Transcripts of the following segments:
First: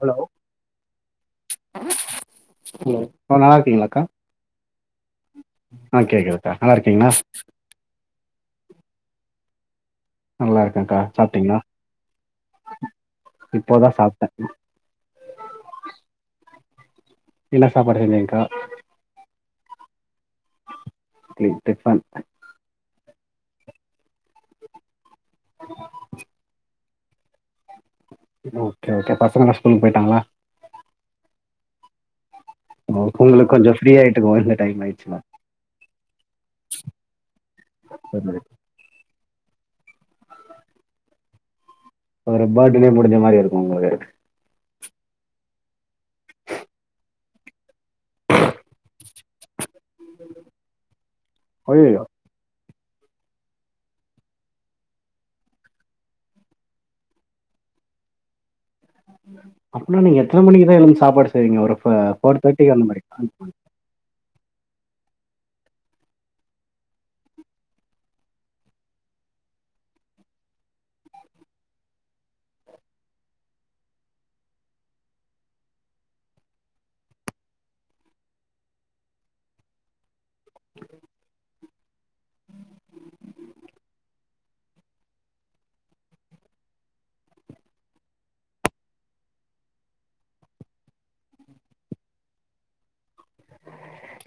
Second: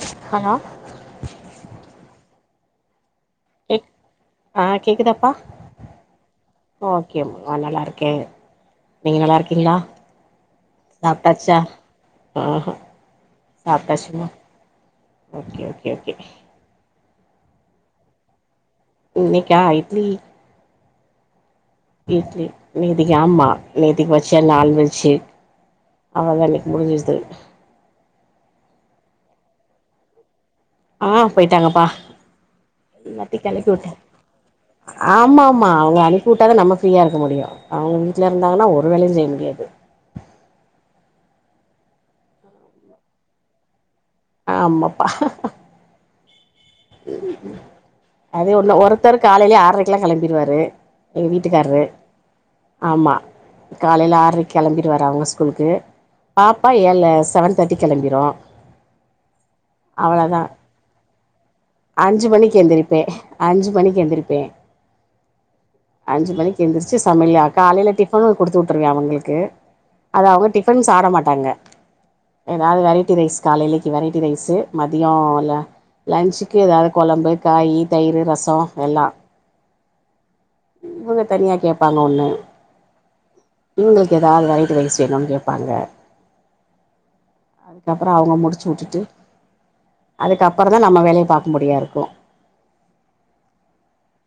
Hello அ கேக் நல்லாருக்கீங்ளாக்கா ஆ கேக்குதாப்பா நல்லா இருக்கீங்களா ஓகேம் நல்லார்க்கே நீங்க நல்லாருக்கீங்ளா நல்லா இருக்கேன்க்கா சாப்டாச்சா சாப்ட்டீங்களா ஆஹா இப்போதா சாப்டாச்சு சாப்ட்டே மா ஓகே ஓகே ஓகே என்னா சாப்பாடு செஞ்சேங்க்கா இன்னைக்கா இட்லி ட்லி இட்லி நேதிகி ஆம்மா நேத்திக் வச்ச நான்வெஜி அவலதா இன்னைக் முடிஞ்சிருச் தோழி ஓகே ஓகே பசங்களா ஸ்கூலுக் போயிட்டாங்களா ஆ போய்டாங்கப்பா ஓ உங்களுக் கொஞ்ச ஃப்ரீ ஆயிட்டுக்கு ஒட்னே ஆமா ஆமா அவுங்கள அனிப்பூட்டாதா நம்ம ஃப்ரீயா இருக்க முடியு அவுங்க வீட்ல இருந்தாங்னா ஒரு வேளையு செய் முடி யது ஒரு பஃர்டனே முடிஞ்ச மாரி இருக்கு உங்களுக்கு அம்மப்பா அது உள்ள ஒருத்தர் காலைலியே ஆர்ரைக் ட்லா கெளம்பிருவாரு எங்க வீட்டுக்கார்ரு அய்யய்யோ ஆம்மா காலைல ஆர்ரைக் கெளம்பிருவாரு அவுங்க ஸ்கூலுக்கு பாப்பா ஏழ செவன் தேர்ட்டிக் கெளம்பிரு அப்னா நீங்க அவ்வளோதா எத்தன மணிக்குதா எழுந்து சாப்பாடு செய்வீங்க ஒரு ஃப அஞ்சு ஃபோர் மணிக்கு தேர்ட்டிக்கு அந்த எந்திரிப்பே மாரி அஞ்சு மணிக்கு எந்திரிப்பே அஞ்சு மணிக்கு எந்திரிச்சு சமையிலா காலைல டிஃபனு குடுத்தூட்ருவ அவங்களுக்கு அத அவுங்க டிஃபன் சாப்ட மாட்டாங்க எதாவது வெரைட்டி ரைஸ் காலைலிக்கி வெரைட்டி ரைஸ்சு மதியோ ல லன்ச்க் கு ஏதாவது கொழம்பு காயி தயிரு ரச எல்லா இவுங்க தனியா கேப்பாங்க ஒன்னு இவுங்களுக்கு ஏதாவது வெரைட்டி ரைஸ் வேணுன் கேப்பாங்க அதுக்கப்பற அவுங்க முடிச்சு வுட்டுட்டு அதுக்கப்பறந்தா நம்ம வேலைய பாக் முடியாருக்கு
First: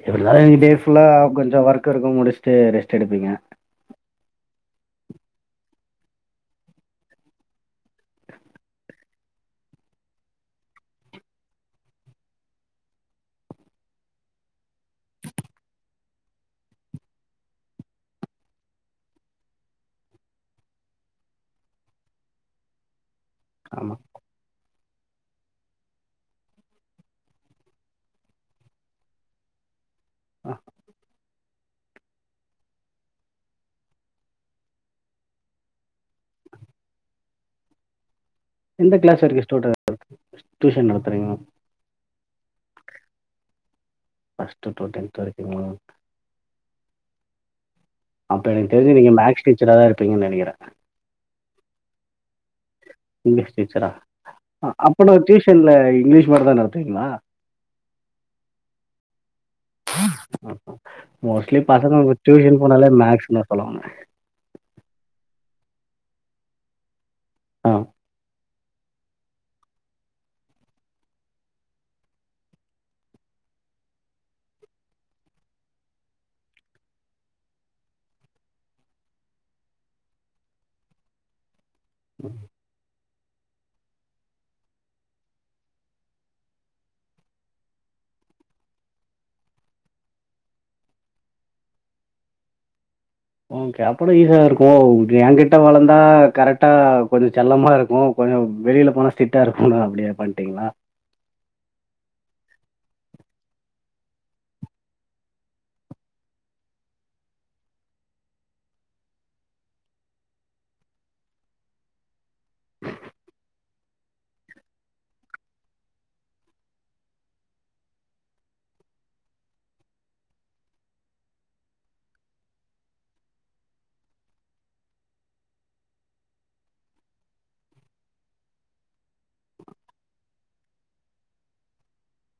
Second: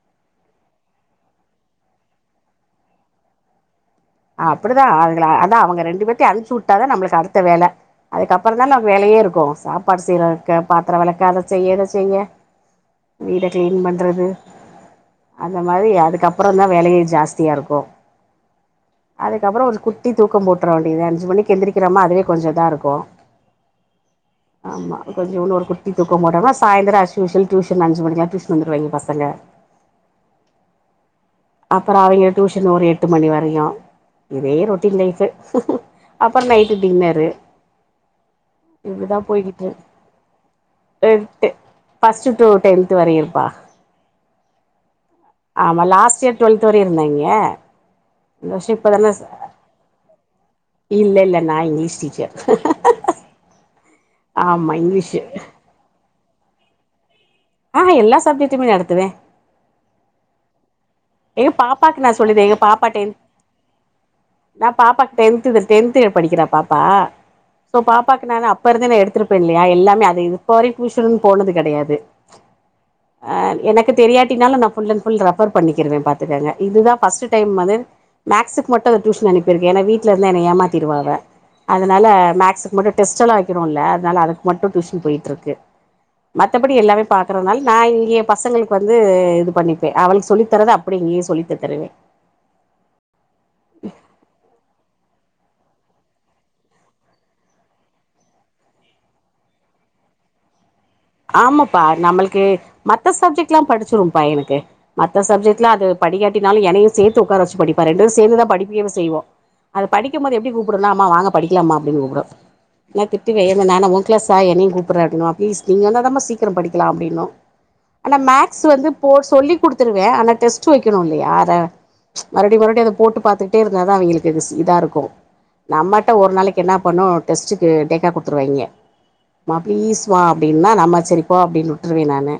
எப்டிதா டே ஃபுல்லா கொஞ்ச ஒர்க் இருக்கு முடிஸ்டு ரெஸ்ட் எடுப்பிங்க அப்புடிதா அதுகள அதா அவங்க ரெண்டு பேத்தியு அன்சுட்டாதா நம்மளுக்கு அடுத்த வேல அதுக்கப்பறந்தான நம்கு வேலையேருக்கு சாப்பாடு செய்றக்க பாத்திர வெளக்க அத செய்ய இத செய்ய வீட கிளீன் பண்றது அந்த மரி அதுக்கப்றந்தா வேலையே ஜாஸ்தியாருக்கு அதுக்கப்றோ ஒரு குட்டி தூக்கோ போட்ற வேண்டிதா அஞ்சு மணிக்கு எந்திரிக்றமா அதுவே கொஞ்சோ இதாருக்கு ஆமா ஆமா கொஞ்சோன் ஒரு குட்டி தூக்கோ போட்டமா சாய்ந்தரோ ஆஸ்யூஷ்வல் ட்யூஷன் அஞ்சு மணிக்லா ட்யூஷன் வந்துருவாய்ங்க பசங்க ஆ அப்பறோ அவிங்க டூஷன் ஒரு எட்டு மணி வர யு இதே ரொட்டின் லைஃபு அப்றோ நைட்டு டின்னரு எந்த இப்டி தா கிளாஸ் வரைக்கு போய்கிட்டு ஸ்டூடெ டியூஷன் நடத்துறீங்க [unintelligible] ஃப்ஸ்ட்டு டூ டென்த்து வரயு ப்பா ஃபர்ஸ்ட் டூ டென்த் வரைக்குங்களா ஆமா லாஸ்ட் இயர் டுவெல்த் வரையு இருந்தாய்ங்க அப்ப எனக்கு மோஸ்லி தெரிஞ்சு இப்பதான நீங்க ச மேக்ஸ் டீச்சரா தான் இருப்பீங்கன்னு நெனைக்கிறேன். இல்ல இல்ல நா இங்க்லீஷ் டீச்சர் இங்க்லீஷ் டீச்சரா ஆமா அ அப்பனா இங்கிலீஷு டியூஷன்ல இங்க்லீஷ் மட்டுதா நடத்வீங்ளா ஆ ஹா எல்லா சப்ஜெட்டுமே நடத்துவே [unintelligible] எக மோஸ்ட்லி பாப்பாக்கு நா பசங்க சொல்லுதே டியூஷன் எங் பாப்பா போனாலே டென்த் மேக்ஸ்ன்னு தான் சொல்லுவாங்க. நா பாப்பாக் டென்த்து டென்த்து படிக்குறா பாப்பா ஆ. சோ பாப்பாக்கு நானு அப் ப்பருந்தே நா எடுத்திருப்பே இல்லையா எல்லாமே அது இப்போ வரையு டூஷன்னு போனது கெடையாது ஆ எனக்கு தெரியாட்டினாலு நா ஃபுல் அண்ட் ஃபுல் ரெஃபர் பண்ணிக் த்துருவே பாத்துக்கங்க இதுதா பஸ்ட்டு டைம் வந்து மேக்ஸ்க்கு மட்டு டுஷன் அனுப்பிருக்கே ஏனா வீட்ல இருந்தா என்ன ஏமாத்தி கிருவா அவ அதனால மேக்ஸ்க்கு மட்டு டெஸ்ட்டெல்லா வெக்கிறோல்ல அதனால அதுக் மட்டு டூஷன் போயிட்ருக்கு மத்தபடி எல்லாமே பாக்கறதுனால நா இங்கே பசங்களுக்கு வந்து இது பண்ணிப்பே அவளுக் சொல்லி தரத அப்டே இங்கே சொல்லி தந்துருவே ஓகே அப்பனா ஈசியாதாருக்கு என்கிட்ட வளந்தா கரெட்டா கொஞ்சோ செல்லமா இருக்கு கொ ஓ வெளில போனா ஸ்டிட்டா இருக்குணு அப்டே பண்ட்டீங்ளா ஆமாப்பா நம்முளுக்கு மத்த சப்ஜெக்ட்லா படிச்சிரும் ப்பா எனக்கு மத்த சப்ஜெக்ட்லா அது படிகாட்டானாலு என்னையு சேத்து உக்கார வச்சு படிப்பா ரெண்டு பேரு சேந்து தா படிக்கயே செய்வோ அது படிக்கம் போது எப்டி கூப்டுனா அம்மா வாங்க படிக்கலாம்மா அப்டின் கூப்டு நா திட்டுவே என்ன நா என்ன உன் கிளாஸா என்னையு கூப்புர்ற அப்டின்னுவ அம்மா ப்ளீஸ் நீங்க வந்தா தாம்மா சீக்ரோ படிக்லா அப்டின்னு ஆனா மேக்ஸ் வந்து போ சொல்லி குடுத்துருவே ஆனா டெஸ்ட் வைக்கணு இல்லையா அத மறுபடி மறுபடி அத போட்டு பாத்துகிட்டே இருந்தாதா அவிங்களுக்கு இதாருக்கு நம்மட்ட ஒரு நாளைக்கு என்னா பண்ணு டெஸ்ட்டுக்கு டேக்கா குடுத்துருவாய்ங்க ம்மா பிளீஸ் மா அப்டின்னா நம்ம சரி போ அப்டின் உட்ருவே நானு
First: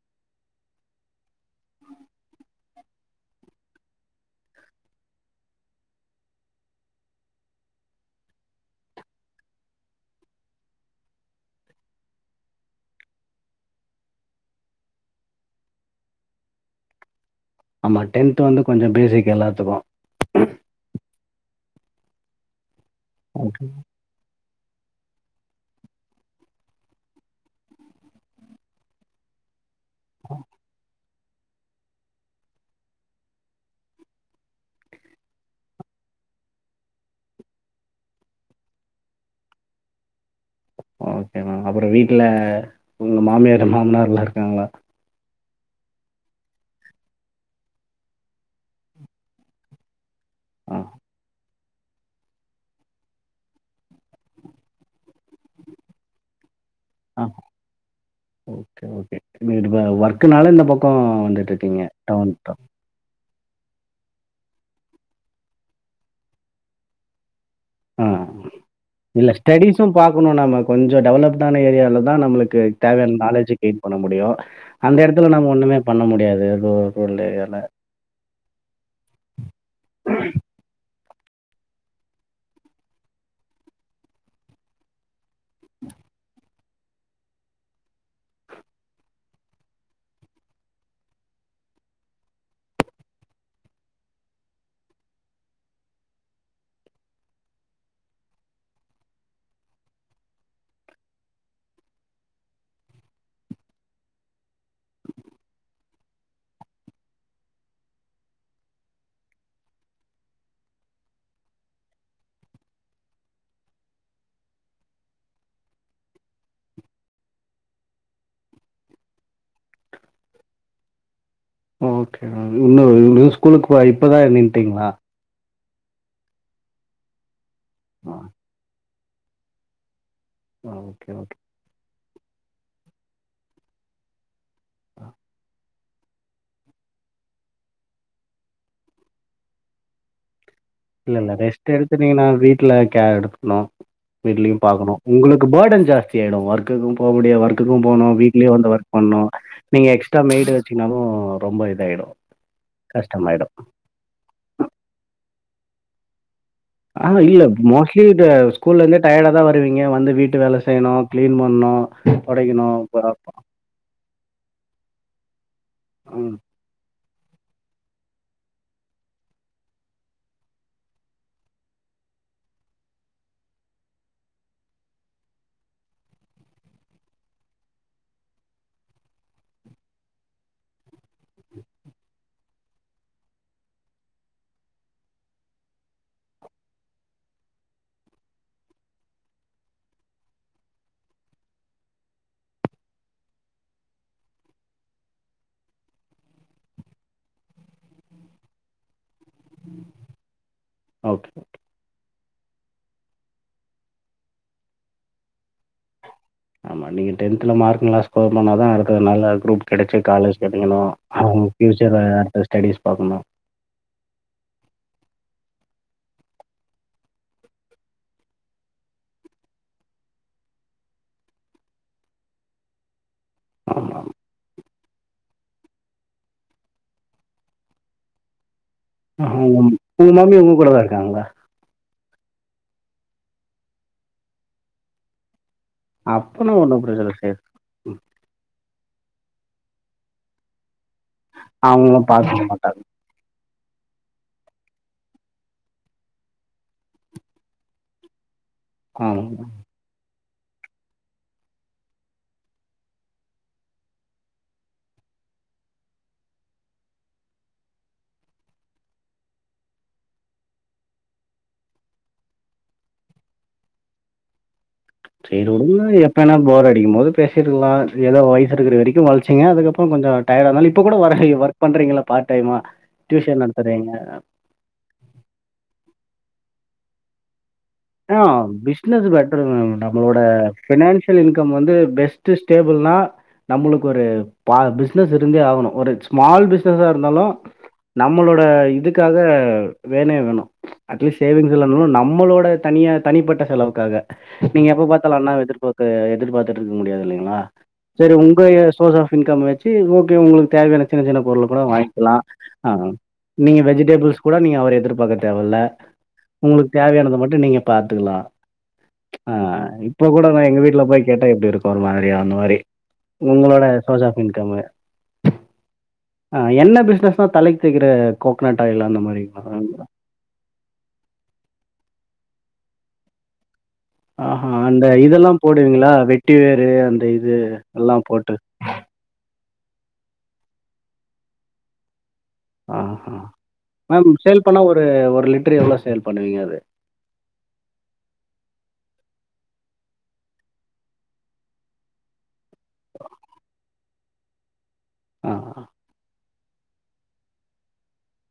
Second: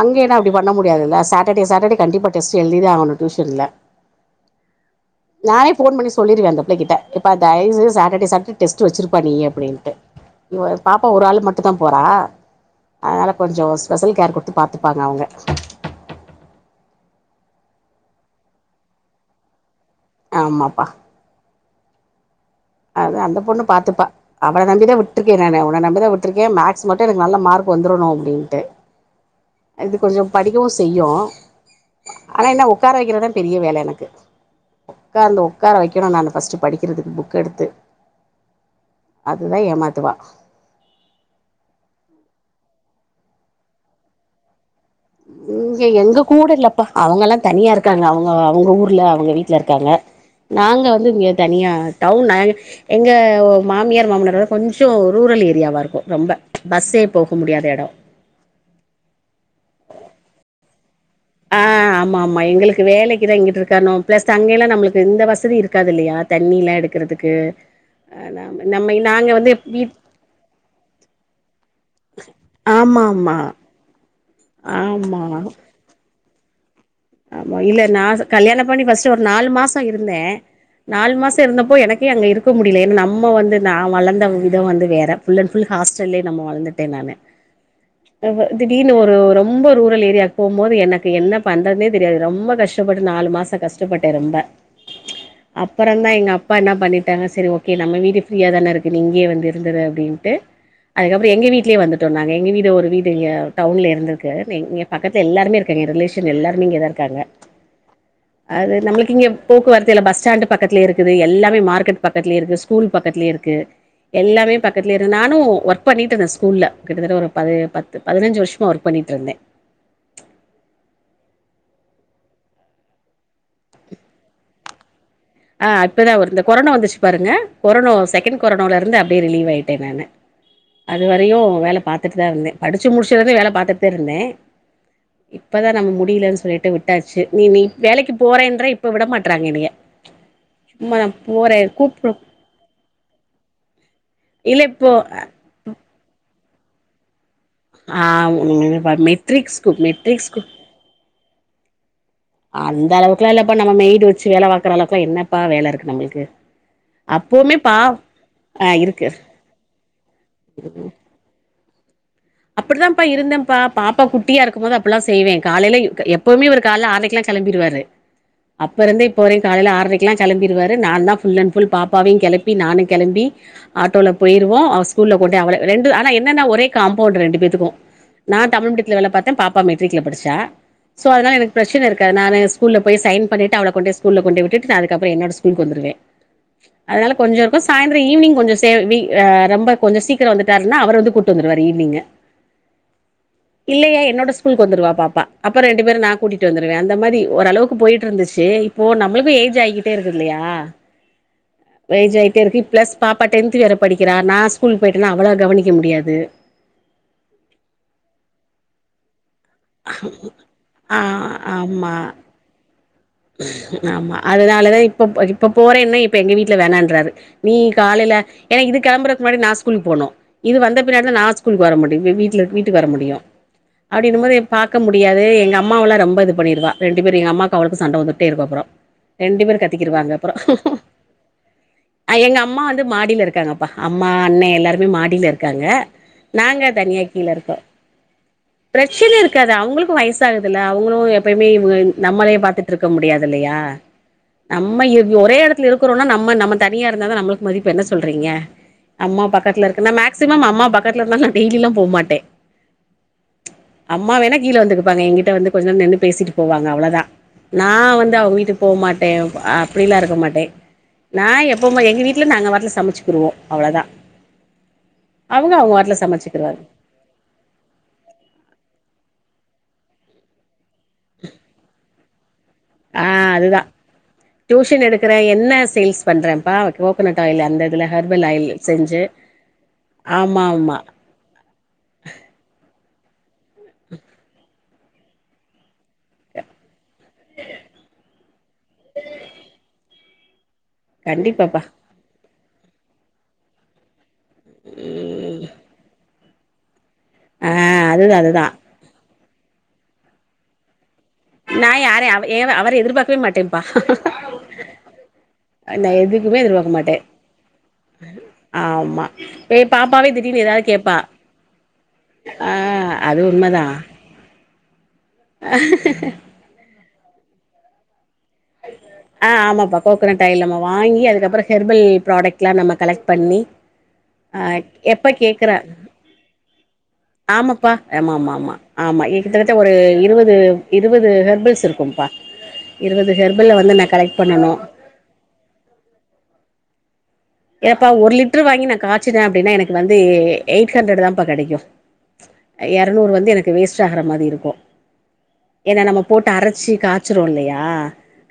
அங்கேன்னா அப்டி பண்ண முடியாதுல்ல சாட்டடே சாட்டடே கண்டிப்பா டெஸ்ட் எழுதிதா ஆகணு டூஷன்ல [inaudible] நானே ஃபோன் பண்ணி சொல்லிருவே அந்த புள்ளைக்கிட்ட எப்பா தய்வு சாட்டடே சாட்டடே டெஸ்ட் வச்சிருப்பா நீயு அப்டின்ட்டு இவ பாப்பா ஒரு ஆள் மட்டு தா போறா அதனால கொஞ்சோ ஸ்பெஷல் கேர் குடுத்து பாத்துப்பாங்க அவுங்க [inaudible] ஆமா டென்த் வந்து கொஞ்சோ பேசிக் எல்லாத்துக்கு ஆமாப்பா அது அந்த ஓகே. பொண்ணு பாத்துப்பா அவள நம்பிதா விட்ருக்கே நானு ஒன்ன நம்பிதா விட்ருக்கே மேக்ஸ் மட்டு எனக்கு நல்ல மார்க் வந்துரணு அப்டின்ட்டு [inaudible] இது கொஞ்சோ படிக்கவு செய்யு ஆனா என்ன ஒக்கார வைக்கறதா பெரிய வேலை எனக்கு ஒக்காந்து ஒக்கார வைக்கணு நானு ஃபஸ்ட்டு படிக்கறதுக்கு புக் கெடுத்து அதுதா ஏமாத்துவா ஓகே மேம் அப்றோ வீட்ல உங்க மாமியார் மாமனார்லா இருக்காங்ளா இங்க எங்க கூடல்லப்பா அவங்கலா தனியாருக்காங்க அவங்க அவங்க ஊர்ல அவங்க வீட்லருக்காங்க ஆ. நாங்க வந்து இங்க தனியா டவுன்னா. எங்க மாமியார் மாமனாரட கொஞ்சொ ரூரல் ஏரியாவா இருக்கு ரொம்ப பஸ்ஸே ஆ. போக முடியாத எட ஒர்க்கனால இந்த பக்கொ வந்துட்ருக்கீங்க டன்ட கீதை இங்கிட்ருக்கனோ பிளஸ் அங்கல்லா நம்மளுக்கு இந்த வசதி இருக்காதுல்லையா தண்ணில்லாம எடுக்கிறதுக்கு ஆ நாம இல்ல ஸ்டடிஸும் பாக்கணு நம்ம கொஞ்ச டெவலப்டான ஏரியாலிலதா நம்மளுக்கு ஆமா தேவையான ஆமா நாலேஜு க பண்ண முடியு அந்த எடத்துல ஆமா நம்ம ஒண்ணுமே பண்ண முடியாது ரூரல் ஏரியால. ஆமா இல்ல நா கல்யாணம் பண்ணி பஸ்ட்டு ஒரு நாலு மாச இருந்தே நாலு மாச. இருந்தப்போ எனக்கே அங்க இருக்க முடியல ஏன்னா நம்ம வந்து நா வளந்த வித வந்து வேற ஃபுல்லன் ஃபுல் ஹாஸ் ஹாஸ்டல்லயே நம்ம வழந்துட்டே நானு ஆஹ திடீர்னு ஒரு ரொம்ப ரூரல் ஏரியாக்கு போம்போது எனக்கு என்ன பண்றனே தெரியாது ரொம்ப கஷ்டப்பட்டு நாலு மாச கஷ்டப்பட்டே ரொம்ப அப்பறந்தா எங்கப்பா என்னா பண்ணிட்டாங்க சரி ஓகே நம்ம வீடு ப்ரீயா தான இருக்கு நீ இங்கே வந்து இருந்தது அப்படின் அன்ட்டு அதுக்கப்புற எங்க வீட்லயே வந்துட்டோ நாங்க எங்க வீடு ஒரு வீடு டவுன்ல இருந்திருக்கு பக்கத்துல எல்லாருமே இருக்கு ஏ ரிலேஷன் எல்லாருமே இங்கதா இருக்காங்க [inaudible] அது நம்மளுக்கு இங்க போக்குவரத்துலே பஸ்டாண்டு பக்கத்துலே இருக்குது எல்லாமே மார்க்கெட் பக்கத்துலே இருக்கு ஸ்கூல் பக்கத்துலயே இருக்கு க எல்லாமே பக்கத்துல இரு நானு ஒர்க் பண்ணிட்டு இருந்தே ஸ்கூல்ல கிட்டத்தட்ட ஒரு பத பதினஞ்சு வருஷமா ஒர்க் பண்ணி தீத்தன்னே [inaudible] ஓகே இன்னு இன்னு ஸ்கூலுக்கு வா இப்பதா நின்ட்டீங்களா ஆ இப்பதா. இந்த கொரோனா வந்துச்சு பாருங்க கொரோனா ஆ செக்கண்ட் கொரோனோல இருந்து அப்டியே ரிலீவ் ஆயிட்டே நானு ஓகே, ஓகே. அதுவரையு வேல பாத்துட்டுதா இருந்தே படிச்சு முடிச்சருந்து வேல பாத்துட்டுதா இருந்தே இப்பதா. நம்ம முடியலன்னு சொல்லிட்டு விட்டாச்சு நீ நீ வேலைக்கு போறேன்ற இப்ப விட மாட்ராங்க என்னைய சும்மா நா இல்ல இல்ல போறே ரெஸ்ட்டு எடுத்து கூப்டு நீங்க நா வீட்டுல கேர் எடுத்துக்கணு வீட்லயு இல்ல இப்போ பாக்கணு உங்களுக்கு பார்டன் ஜாஸ்தி ஆயிடும் ஒர்க்குக்கு போக முடியா ஒர்க் க்கு ஆ போனு வீட்லயு வந்து ஒர்க் பண்ணனு மெட்ரிக்ஸ்கு நீங்க எக்ஸ்டரா மெட்ரிக்ஸ்கு மெய்டுவச்சாலு ரொம்ப இதாயிடு அந்த அளவுக்குல்லா இல்லப்பா நம்ம மெய்டு வச்சு வேல பாக்கற அளவுக்குலா என்னப்பா வேலை இருக்கு நம்மளுக்கு ஆஹா இல்ல அப்பவுமே பா மோஸ்ட்லி த ஆ ஸ்கூல்ல இருந்தே இருக்கு டயர்டா தா வருவீங்க வந்து வீட்டு வேல செய்யணு கிளீன் பண்ணு அப்படிதான்ப்பா இருந்தேன்ப்பா பாப்பா குட்டியா இருக்கும் போது அப்படில்லா செய்வே காலையில ம். எப்பவுமே ஒரு கால ஆரைக்கெல்லா கெளம்பிருவாரு அப்பறருந்தே இப்ப வரையு காலையல ஆறரைக்கெல்லா கெளம்பிருவாறு நாந்தா புல் அண் புல் பாப்பாவையு கெளப்பி நானு கெளம்பி ஆட்டோல போயிருவோ ஸ்கூல்ல கொண்டே அவளே ரெண்டு ஆனா என்னன்ன ஒரே காம்பவுண்ட் ரெண்டு பேத்துக்கு நா தமிழ் மீடித்துல வேல பாத்தே பாப்பா மெட்ரிக்ல படிச்சா சோ அதனால எனக்கு பிரச்சனை இருக்காது நானு ஸ்கூல்ல போய் சைன் பண்ணிட்டு அவள கொண்டு ஸ்கூல்ல கொண்டு விட்டுட்டு அதுக்கப்பற என்னோட ஸ்கூல்க்கு வந்துடு வே அதனால கொஞ்சருக்கு சாய்ந்தர ஈவினிங் கொஞ்ச சேவி ஆ ரெம்ப கொஞ்ச சீக்கிர வந்துட்டாருனா அவரு வந்து கூட்டு வந்துடுவார் ஈவ்னிங்கு [inaudible] இல்லையே என்னோட ஸ்கூலுக்கு வந்துடுவா பாப்பா அப்பற ரெண்டு பேரு நா கூட்டிட்டுந்துடுவே அந்த மாதிரி ஓரளவுக்கு போயிட்ருந்துச்சு இப்போ நம்மளுக்கு ஏஜ் ஆகிட்டேருக்கு இல்லையா ஓகே. ஏஜ் ஆய் ட்டேருக்கு பிளஸ் பாப்பா டென்த் வேற படிக்கிறா நா ஸ்கூலுக்கு போயிட்டேனா அவ்வள கவனிக்க முடியாது ஆமா நீங்க டென்த்ல மார்க் நல்லா ஸ்கோர் பண்ணாதா அடுத்து நல்ல குரூப் கெடச்சி காலேஜ் கெடைக்கணு ஆ அவங்க ஆமா ஃப்யூச்சர்ல அடுத்த ஸ்டடிஸ் ஆமா அதனாலதா இப்ப படிப் இப்ப போறன்ன இப்ப எங்க வீட்ல வேணான்றாரு நீ காலையில ஏனா இது கெளம்பறதுக்கு முன்னாடி நா ஸ்கூலுக்கு போனு இது வந்த பின்னாடிதா நா ஸ்கூலுக்கு வர முடியு வீட்ல வீட்டுக்கு வர முடியு ஆமா. அப்படின்னுபோது பாக்க முடியாது எங்கம்மாவல்லா ரொம்ப இது பண்ணிடுவா ரெண்டு பேரு எங்கம்மாக்கு அவளுக்கு சண் சண்ட வந்துட்டே இருக்கு அப்றோ ஆஹ், ரெண்டு பேரு உங்க கத்திக்குடுவாங்க உங்க அப்றோ மம்மி உங்க கூட தான் இருக்காங்களா? எங்க அம்மா வந்து மாடியில இருக்காங்கப்பா. அம்மா அண்ணே எல்லாருமே மாடியில இருக் காங்க அப்பனா நாங்க ஒண்ணும் தனியா பிரச்சனை இல்ல. கீழே சரி. இருக்கோ பிரச்சனை இருக்காது. அவங்களுக்கு வயசாகுதுல அவங்களு எப்பயுமே இவ் அவங்களும் நம்மளே பார்த்துக்க பாத்துட் மாட்டாங்க. ட்ருக்க முடியாது இல்லையா நம்ம ஒரே எடத்துல இருக்றோனா நம்ம நம்ம தனியா இருந்தாதா நம்மளுக்கு மதிப்பு என்ன சொல்றீங்க. ஆமா. அம்மா பக்கத்துல இருக்குன்னா மேக்சிமம் அம்மா பக்கத்துல இருந்தால நா டெய்லில்லா போ மாட்டே அம்மா வேணா கீழே வந்துக்குப்பாங்க எங்கிட்ட வந்து கொஞ்ச நேம் நின்னு பேசிட்டு போவாங்க அவ்ளதா நா வந்து அவங்க வீட்டுக்கு போமாட்டே அப்டிலா இருக்க மாட்டே நா எப்பவு எங்க வீட்ல நாங்க வரல சமைச்சுக்குவோ அவ்ளதா செரிஉடு எப்பனா போர் அடிக்கு போது பேசிட்ருக்கலா ஏதோ வயசு இருக்கிற வரைக்கு வாழ்க் சரிங்க அதுக்கப்புறோ கொஞ்சோ டயடா இருந்தாலு இப்ப கூட ஒர ஒர்க் பண்றீங்கள பார்ட் டைமா டியூஷன் நடத்துறீங்க எடுக்கிறே எண்ணெ சேல்ஸ் பண்றேன்ப்பா கோகனட் ஆயில் அந்த இது ஆ பிஸ்னஸ் பெட்டரு நம்மளோட ஆமா ஆமா பினான்சியல் இன்கம் வந்து பெஸ்ட்டு ஸ்டேபிள்னா நம்மளுக்கு ஒரு பா பிசினஸ் இருந்தே ஆகணு ஒரு ஸ்மால் பிசினஸ்ஸா இருந்தாலு நம்மளோட இதுக்காக வேனைய வேணு அட்லீஸ்ட் சேவிங்ஸ் கண்டிப்பாப்பா இல்லனாலு நம்மளோட தனியா தனிப்பட்ட செலவுக்காக நீங்க எப்ப பார்த்தாலு அண்ணாவ எதிர்பார்த்து எதிர்பார்த்துட் முடியாது இல்லைங்களா ஆ சரி அதுதா உங்க அதுதா சோர்ஸ் ஆஃப் இன்கம் வச்சு ஓகே உங்களுக்கு தேவையான சின்ன சின்ன பொருளு கூட நா யாரையு வாங்கிக்கலா அவ ஏ ஆ அவர எதிர்பார்க்கவே நீங்க மாட்டேன்ப்பா வெஜிடேபிள்ஸ் கூட நீங்க அவர எதிர்பார்க்க தேவல்ல நா எதுக்குமே உங்களுக்கு எதிர்பார்க்க மாட்டே தேவையானத மட்டு நீங்க பாத் பாத்துக்கலா ஆமா ஆ ஏ இப்ப பாப்பாவே கூட நா திடீர்னு எங்க ஏதாவது வீட்ல கேப்பா போய் கேட்டா எப்டி இருக்கு ஒரு மாதிரியா அந்த ஆ மாரி அது உங்களோட உண்மதா சோர்ஸ் ஆஃப் இன்கமு ம்மா தலக்கி தேக்கிற ஆ ஆமாப்பா கோகனட் தைலம வாங்கி அதுக்கப்புற ஹெர்பல் ப்ராடக்ட் லா நம்ம கலக்ட் பண்ணி ஆஹா ஆ அந்த எப்ப இதெல்லாம் கேக்குற போடுவீங்களா? வெட்டி வேரு அந்த இது ஆமப்பா எல்லாம் ஆமா போட்டு. ஆமா ஆமா ஆ ஆமா கிட்டத்தட்ட ஒரு இருவது இருவது ஹெர்பல்ஸிருக்கும்ப்பா ஆ ஹா மேம் சேல் பண்ணனு பண்ணா ஒரு ஒரு லிட்ரு எவ்ளோ சேல் பண்ணுவீங்க அது ஏப்பா ஒரு லிட்ரு வாங்கி நா காய்சிற அப்டின்னா எனக்கு வந்து எ எயிட் ஹண்ட்ரட் தாம்ப்பா கெடைக்கு எரநூறு வந்து எனக்கு வேஸ்டாகற மாரி இருக்கு ஆ. ஏன்னா நம்ம போட்டு அரச்சி காச்சறோல்லையா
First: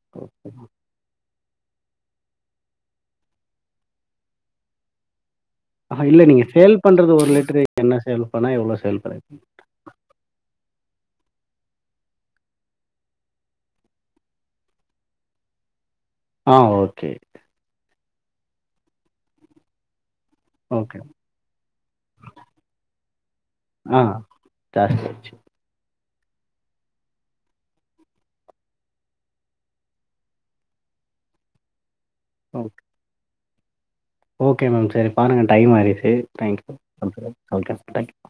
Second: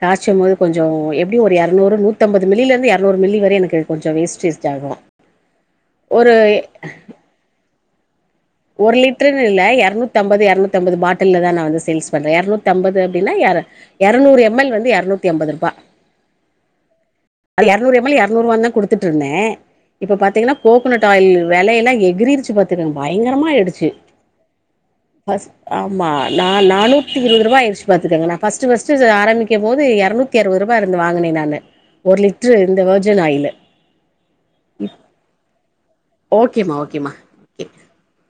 காச்சும் போது கொஞ்சோ எப்டியு ஒரு எரநூறு நூத்தம்பது மில்லிலருந்து எரநூறு மில்லி வர எனக்கு கொஞ்ச வேஸ்டேஜ் ஆகு ஆ இல்ல ஒரு நீங்க சேல் பண்றது ஒரு லிட்ரு என்ன சேல் பண்ணா எவ்ளோ ஒரு சேல் பண்ணுவீங்க? லிட்ருன் இல்ல எரநூத்தம்பது எரநூ தம்பது பாட்டல்லதா நா வந்து சேல்ஸ் பண்ற எரநூத்தம்பது அப்டின்னா எர எரநூறு எம் எல் வந்து எரநூத்தி அம்பது ரூபா ஆ ஓகே நூறுவான்தா குடுத்துட்ருந்தே இப்ப பாத்தீங்னா ஓகே. கோகுனட் ஆயில் வெலையெல்லா எகிரிருச்சு பாத்துக்கங்க பய ங்கரமாயிடுச்சி ஆ ஜாஸ்தியாச்சு. பஸ் ஆ ஆமா நா நானூத்தி இருவுது ரூபாயிருச்சி பாத்துக்கங்க நா ஃபஸ்ட்டு ஃபஸ்ட்டு ஆரம்பிக்கு போது எரநூத்தி அறுவது ரூபா ந்து வாங்கனே நானு ஒரு லிட்ரு ஓகே. இந்த வெர்ஜன் ஆயிலு ஓகே மேம் செரி பாருங்க டைம் ஆயிடுச்சி தேங்க்யூ ஓகேமா ஓகேமா ஓகே ஓகே தேங்க்யூ